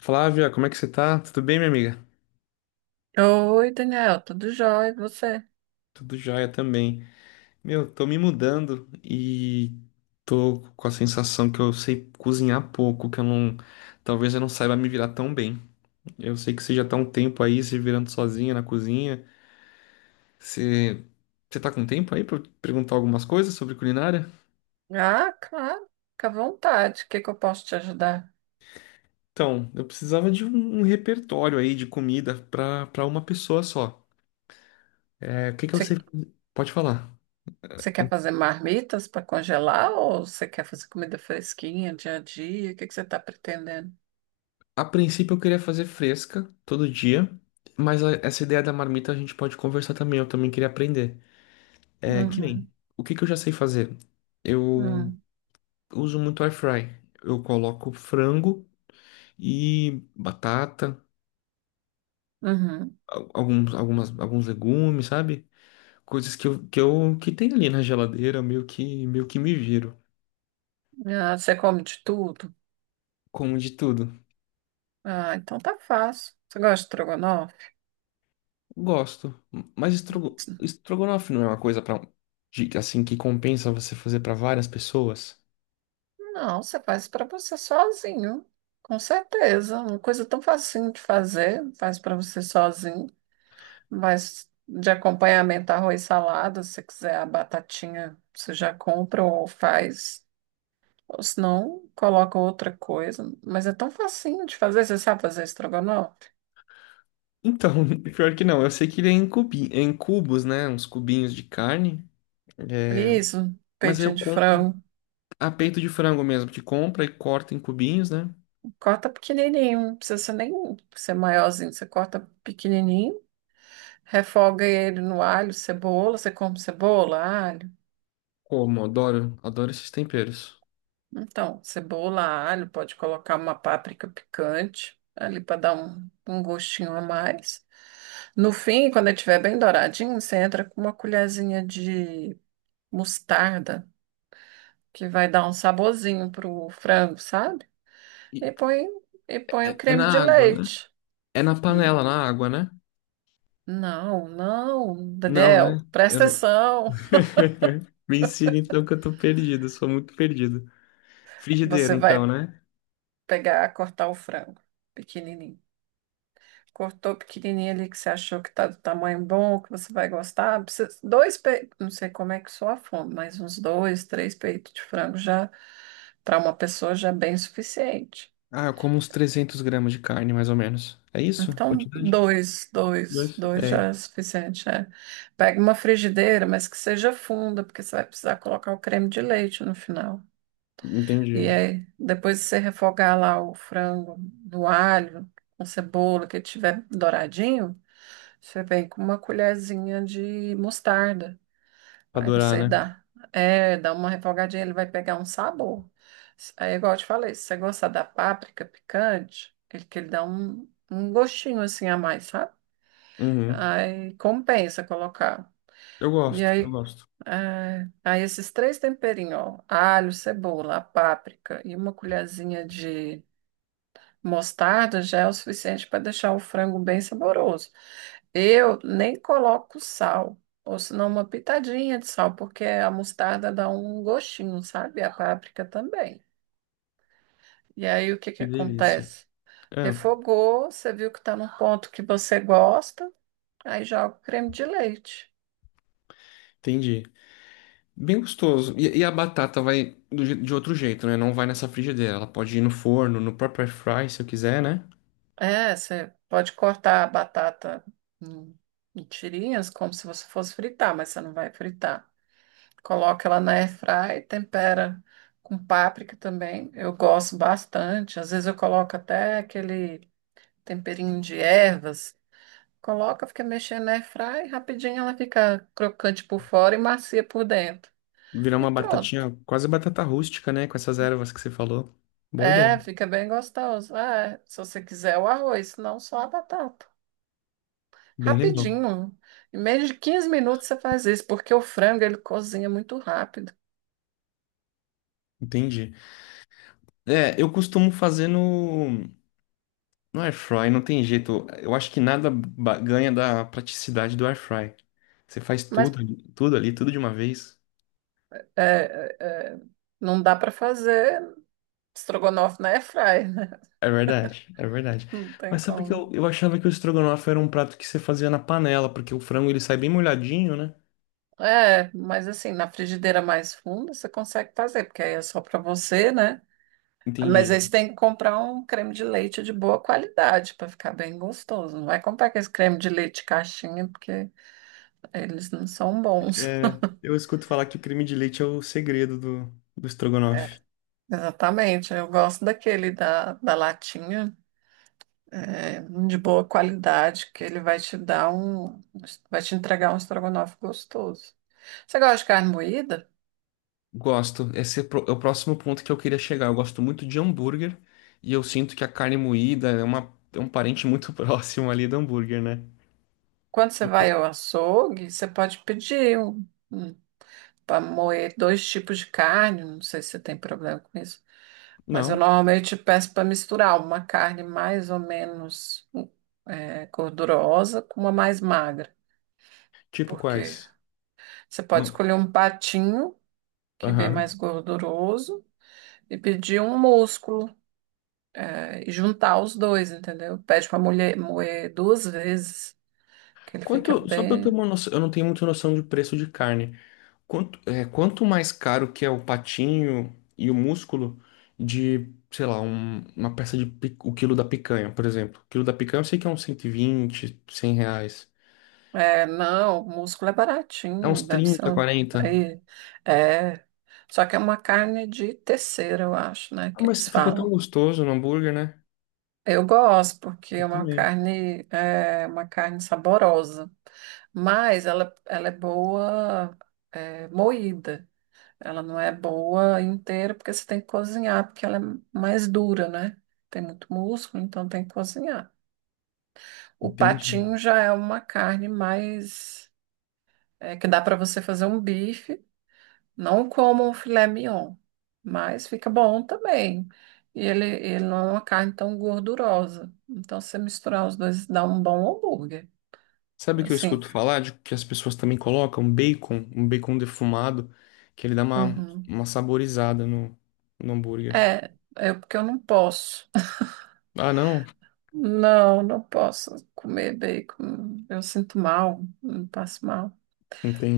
Flávia, como é que você tá? Tudo bem, minha amiga? Oi, Daniel, tudo jóia? E você? Tudo jóia também. Meu, tô me mudando e tô com a sensação que eu sei cozinhar pouco, que eu não. Talvez eu não saiba me virar tão bem. Eu sei que você já tá um tempo aí se virando sozinha na cozinha. Você, você tá com tempo aí pra eu perguntar algumas coisas sobre culinária? Ah, claro, fica à vontade. O que que eu posso te ajudar? Então, eu precisava de um repertório aí de comida pra uma pessoa só. É, o que que eu Você, sei? Pode falar. você quer fazer marmitas para congelar ou você quer fazer comida fresquinha, dia a dia? O que que você está pretendendo? A princípio eu queria fazer fresca todo dia, mas essa ideia da marmita a gente pode conversar também. Eu também queria aprender. É que nem, Uhum, o que que eu já sei fazer? Eu uhum, uso muito air fry. Eu coloco frango e batata, uhum. alguns legumes, sabe? Coisas que eu que tem ali na geladeira, meio que me viro. Ah, você come de tudo? Como de tudo. Ah, então tá fácil. Você gosta de estrogonofe? Gosto, mas estrogonofe não é uma coisa para assim que compensa você fazer para várias pessoas? Não, você faz para você sozinho, com certeza. Uma coisa tão facinho de fazer, faz para você sozinho. Mas de acompanhamento, arroz e salada, se você quiser a batatinha, você já compra ou faz. Ou se não, coloca outra coisa. Mas é tão facinho de fazer, você sabe fazer estrogonofe? Então, pior que não, eu sei que ele é em cubos, né? Uns cubinhos de carne. É, Isso, mas aí peitinho eu de compro frango. a peito de frango mesmo, que compra e corta em cubinhos, né? Corta pequenininho, não precisa ser nem ser maiorzinho. Você corta pequenininho, refoga ele no alho, cebola. Você come cebola, alho? Como, adoro, adoro esses temperos. Então, cebola, alho, pode colocar uma páprica picante ali para dar um gostinho a mais. No fim, quando ele estiver bem douradinho, você entra com uma colherzinha de mostarda, que vai dar um saborzinho pro frango, sabe? E E põe, e põe o é creme na de água, né? leite. É na Hum, panela, na água, né? Não, não, Não, né? Daniel, Eu presta não- atenção. Me ensina então que eu tô perdido, sou muito perdido. Frigideira, Você vai então, né? pegar, cortar o frango pequenininho. Cortou pequenininho ali que você achou que tá do tamanho bom, que você vai gostar. Dois peitos, não sei como é que soa a fome, mas uns dois, três peitos de frango já, para uma pessoa já é bem suficiente. Ah, eu como uns 300 gramas de carne, mais ou menos. É isso? Então, Quantidade? dois, dois, Dois. dois já É, é suficiente, é. Pega uma frigideira, mas que seja funda, porque você vai precisar colocar o creme de leite no final. E entendi. aí, depois de você refogar lá o frango no alho, com cebola, que ele tiver douradinho, você vem com uma colherzinha de mostarda. Pra Aí adorar, você né? dá, é, dá uma refogadinha, ele vai pegar um sabor. Aí, igual eu te falei, se você gostar da páprica picante, ele dá um gostinho assim a mais, sabe? Uhum. Aí compensa colocar. Eu E gosto, eu aí, gosto. é, aí esses três temperinhos, ó, alho, cebola, a páprica e uma colherzinha de mostarda já é o suficiente para deixar o frango bem saboroso. Eu nem coloco sal, ou senão uma pitadinha de sal, porque a mostarda dá um gostinho, sabe? A páprica também. E aí o que que Que delícia. acontece? É, Refogou, você viu que está num ponto que você gosta, aí joga o creme de leite. entendi. Bem gostoso. E a batata vai de outro jeito, né? Não vai nessa frigideira. Ela pode ir no forno, no próprio air fry, se eu quiser, né? É, você pode cortar a batata em em tirinhas, como se você fosse fritar, mas você não vai fritar. Coloca ela na airfry, tempera com páprica também. Eu gosto bastante. Às vezes eu coloco até aquele temperinho de ervas, coloca, fica mexendo na airfry, rapidinho ela fica crocante por fora e macia por dentro. Virar E uma pronto. batatinha, quase batata rústica, né? Com essas ervas que você falou. Boa É, ideia. fica bem gostoso. É, se você quiser o arroz, senão só a batata. Bem legal. Rapidinho. Em menos de 15 minutos você faz isso, porque o frango ele cozinha muito rápido. Entendi. É, eu costumo fazer no air fry, não tem jeito. Eu acho que nada ganha da praticidade do air fry. Você faz Mas tudo, tudo ali, tudo de uma vez. é, é, é, não dá para fazer estrogonofe na airfry, né? É verdade, é verdade. Não tem Mas sabe que como. eu achava que o estrogonofe era um prato que você fazia na panela, porque o frango ele sai bem molhadinho, né? É, mas assim, na frigideira mais funda você consegue fazer, porque aí é só para você, né? Mas Entendi. aí você tem que comprar um creme de leite de boa qualidade para ficar bem gostoso. Não vai comprar aquele creme de leite caixinha, porque eles não são bons. É, eu escuto falar que o creme de leite é o segredo do estrogonofe. É, exatamente, eu gosto daquele da latinha, é, de boa qualidade, que ele vai te entregar um estrogonofe gostoso. Você gosta de carne moída? Gosto. Esse é o próximo ponto que eu queria chegar. Eu gosto muito de hambúrguer e eu sinto que a carne moída é um parente muito próximo ali do hambúrguer, né? Quando você vai ao açougue, você pode pedir para moer dois tipos de carne, não sei se você tem problema com isso. Mas eu Não. normalmente peço para misturar uma carne mais ou menos gordurosa com uma mais magra, Tipo porque quais? você pode Ma- escolher um patinho, que vem mais Aham. gorduroso, e pedir um músculo, e juntar os dois, entendeu? Pede para mulher moer duas vezes, que ele fica Quanto, só pra eu ter bem. uma noção, eu não tenho muita noção de preço de carne. Quanto mais caro que é o patinho e o músculo de, sei lá, uma peça de o quilo da picanha, por exemplo. O quilo da picanha eu sei que é uns 120 100 reais. É, não, o músculo é É uns baratinho, deve ser 30 um. 40. Aí, é, só que é uma carne de terceira, eu acho, né, Ah, que mas eles fica tão falam. gostoso no hambúrguer, né? Eu gosto, porque Eu é uma também. carne, é uma carne saborosa, mas ela é boa, moída. Ela não é boa inteira, porque você tem que cozinhar, porque ela é mais dura, né? Tem muito músculo, então tem que cozinhar. O Entendi. patinho já é uma carne mais, que dá para você fazer um bife. Não como um filé mignon, mas fica bom também. E ele não é uma carne tão gordurosa. Então, se você misturar os dois, dá um bom hambúrguer. Sabe o que eu Assim, escuto falar de que as pessoas também colocam bacon, um bacon defumado, que ele dá uma, uhum. uma saborizada no hambúrguer. É porque eu não posso. Ah, não? Não, não posso comer bacon. Eu sinto mal, eu passo mal.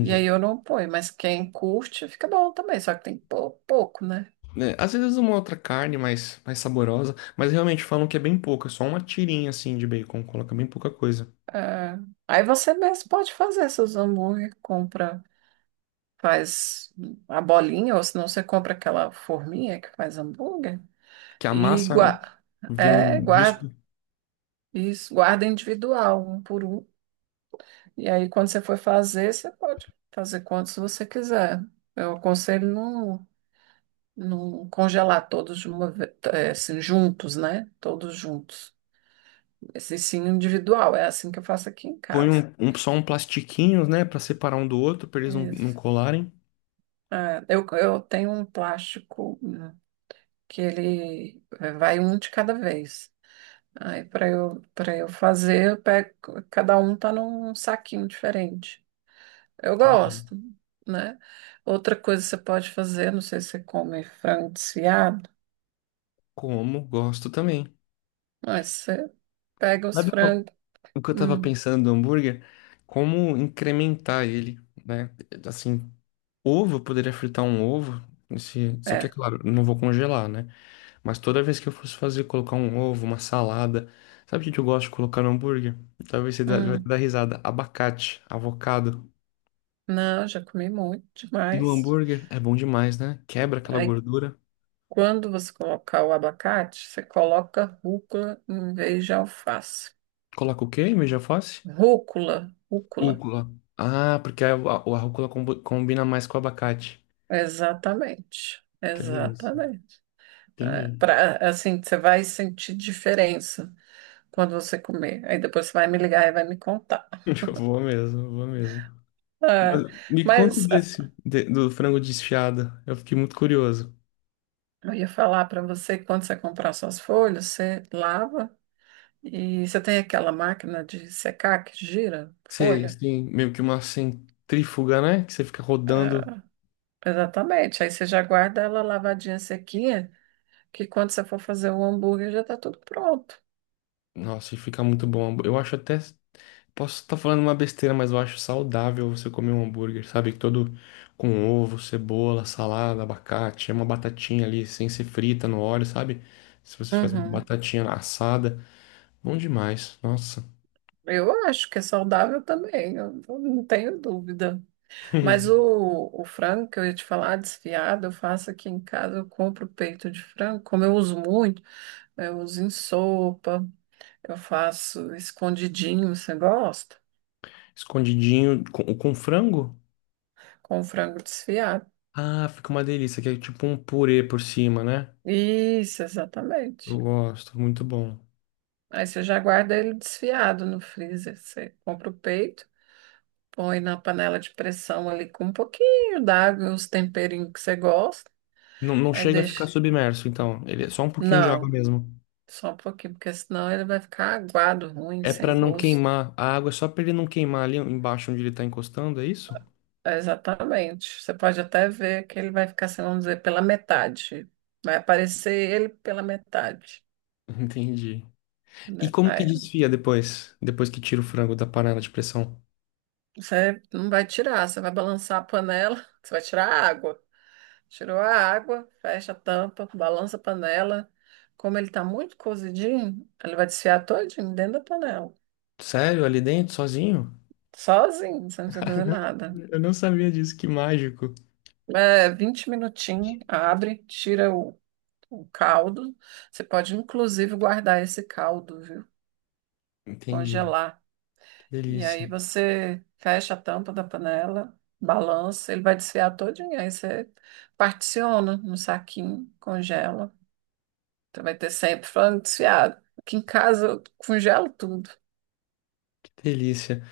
E aí eu não ponho, mas quem curte fica bom também, só que tem que pôr pouco, né? Né, às vezes uma outra carne mais saborosa, mas realmente falam que é bem pouca, só uma tirinha assim de bacon, coloca bem pouca coisa. É. Aí você mesmo pode fazer seus hambúrguer, compra. Faz a bolinha, ou senão você compra aquela forminha que faz hambúrguer Que a e massa, né? Vira é, um disco, guarda, isso, guarda individual, um por um. E aí, quando você for fazer, você pode fazer quantos você quiser. Eu aconselho não congelar todos de uma vez, assim, juntos, né? Todos juntos. Esse sim individual, é assim que eu faço aqui em põe casa. Só um plastiquinho, né, pra separar um do outro, pra eles não, não Isso. colarem. É, eu tenho um plástico que ele vai um de cada vez. Aí para eu fazer, eu pego, cada um tá num saquinho diferente. Eu Entendi. gosto, né? Outra coisa que você pode fazer, não sei se você come frango desfiado, Como, gosto também. mas você pega os Sabe uma- frangos, o que eu tava hum, pensando do hambúrguer? Como incrementar ele, né? Assim, ovo, eu poderia fritar um ovo, só que é é, claro, eu não vou congelar, né? Mas toda vez que eu fosse fazer, colocar um ovo, uma salada. Sabe o que que eu gosto de colocar no hambúrguer? Talvez você vai hum, dar risada. Abacate, avocado. não, já comi muito No demais. hambúrguer é bom demais, né? Quebra aquela Aí gordura. quando você colocar o abacate, você coloca rúcula em vez de alface. Coloca o quê em vez de alface? Rúcula, rúcula, Rúcula. Ah, porque a rúcula combina mais com o abacate. exatamente, Que delícia. exatamente. É, Entendi. pra- assim, você vai sentir diferença quando você comer. Aí depois você vai me ligar e vai me contar. Eu vou mesmo, eu vou mesmo. Mas É, me conta mas do frango desfiado. Eu fiquei muito curioso. eu ia falar para você que quando você comprar suas folhas, você lava e você tem aquela máquina de secar que gira Sei, folha. sim, meio que uma centrífuga, né? Que você fica rodando. É, exatamente. Aí você já guarda ela lavadinha, sequinha. Que quando você for fazer o hambúrguer já tá tudo pronto. Nossa, e fica muito bom. Eu acho até. Posso estar falando uma besteira, mas eu acho saudável você comer um hambúrguer, sabe? Todo com ovo, cebola, salada, abacate, é uma batatinha ali, sem ser frita no óleo, sabe? Se você faz uma Uhum. batatinha assada, bom demais, nossa. Eu acho que é saudável também, eu não tenho dúvida. Mas o frango que eu ia te falar, desfiado, eu faço aqui em casa, eu compro peito de frango, como eu uso muito, eu uso em sopa, eu faço escondidinho, você gosta? Escondidinho com frango? Com frango desfiado. Ah, fica uma delícia, que é tipo um purê por cima, né? Isso, exatamente. Eu gosto, muito bom. Aí você já guarda ele desfiado no freezer. Você compra o peito, põe na panela de pressão ali com um pouquinho d'água e os temperinhos que você gosta. Não, não Aí chega a ficar deixa. submerso, então. Ele é só um pouquinho de água Não, mesmo. só um pouquinho, porque senão ele vai ficar aguado, ruim, É pra sem não gosto. queimar. A água é só pra ele não queimar ali embaixo onde ele tá encostando, é isso? É, exatamente. Você pode até ver que ele vai ficar, assim, vamos dizer, pela metade. Vai aparecer ele pela metade. Entendi. E Né? como que Aí desfia depois? Depois que tira o frango da panela de pressão? você não vai tirar, você vai balançar a panela, você vai tirar a água. Tirou a água, fecha a tampa, balança a panela. Como ele está muito cozidinho, ele vai desfiar todinho dentro da panela. Sério? Ali dentro, sozinho? Sozinho, você não precisa fazer Caramba, nada. eu não sabia disso, que mágico. É, 20 minutinhos, abre, tira o caldo. Você pode, inclusive, guardar esse caldo, viu? Entendi. Congelar. Que E aí delícia, você fecha a tampa da panela, balança, ele vai desfiar todinho. Aí você particiona no saquinho, congela. Então vai ter sempre falando desfiado. Aqui em casa eu congelo tudo. que delícia.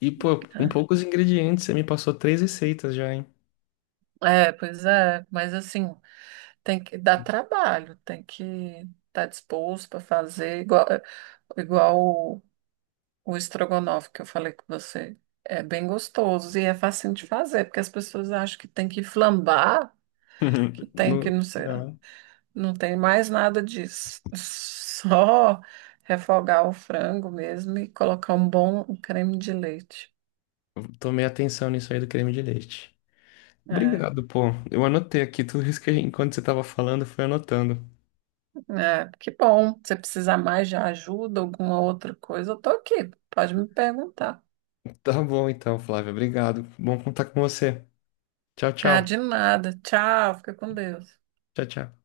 E, pô, com É, poucos ingredientes, você me passou três receitas já, hein? É, pois é, mas assim, tem que dar trabalho, tem que estar disposto para fazer igual o estrogonofe que eu falei com você. É bem gostoso e é fácil de fazer, porque as pessoas acham que tem que flambar, que tem que não sei, Não. não tem mais nada disso. Só refogar o frango mesmo e colocar um bom creme de leite. Tomei atenção nisso aí do creme de leite. É. Obrigado, pô. Eu anotei aqui tudo isso que a gente, enquanto você tava falando, eu fui anotando. É, que bom. Se precisar mais de ajuda, alguma outra coisa, eu tô aqui. Pode me perguntar. Tá bom então, Flávia. Obrigado. Bom contar com você. Tchau, Ah, tchau. de nada. Tchau, fica com Deus. Tchau, tchau.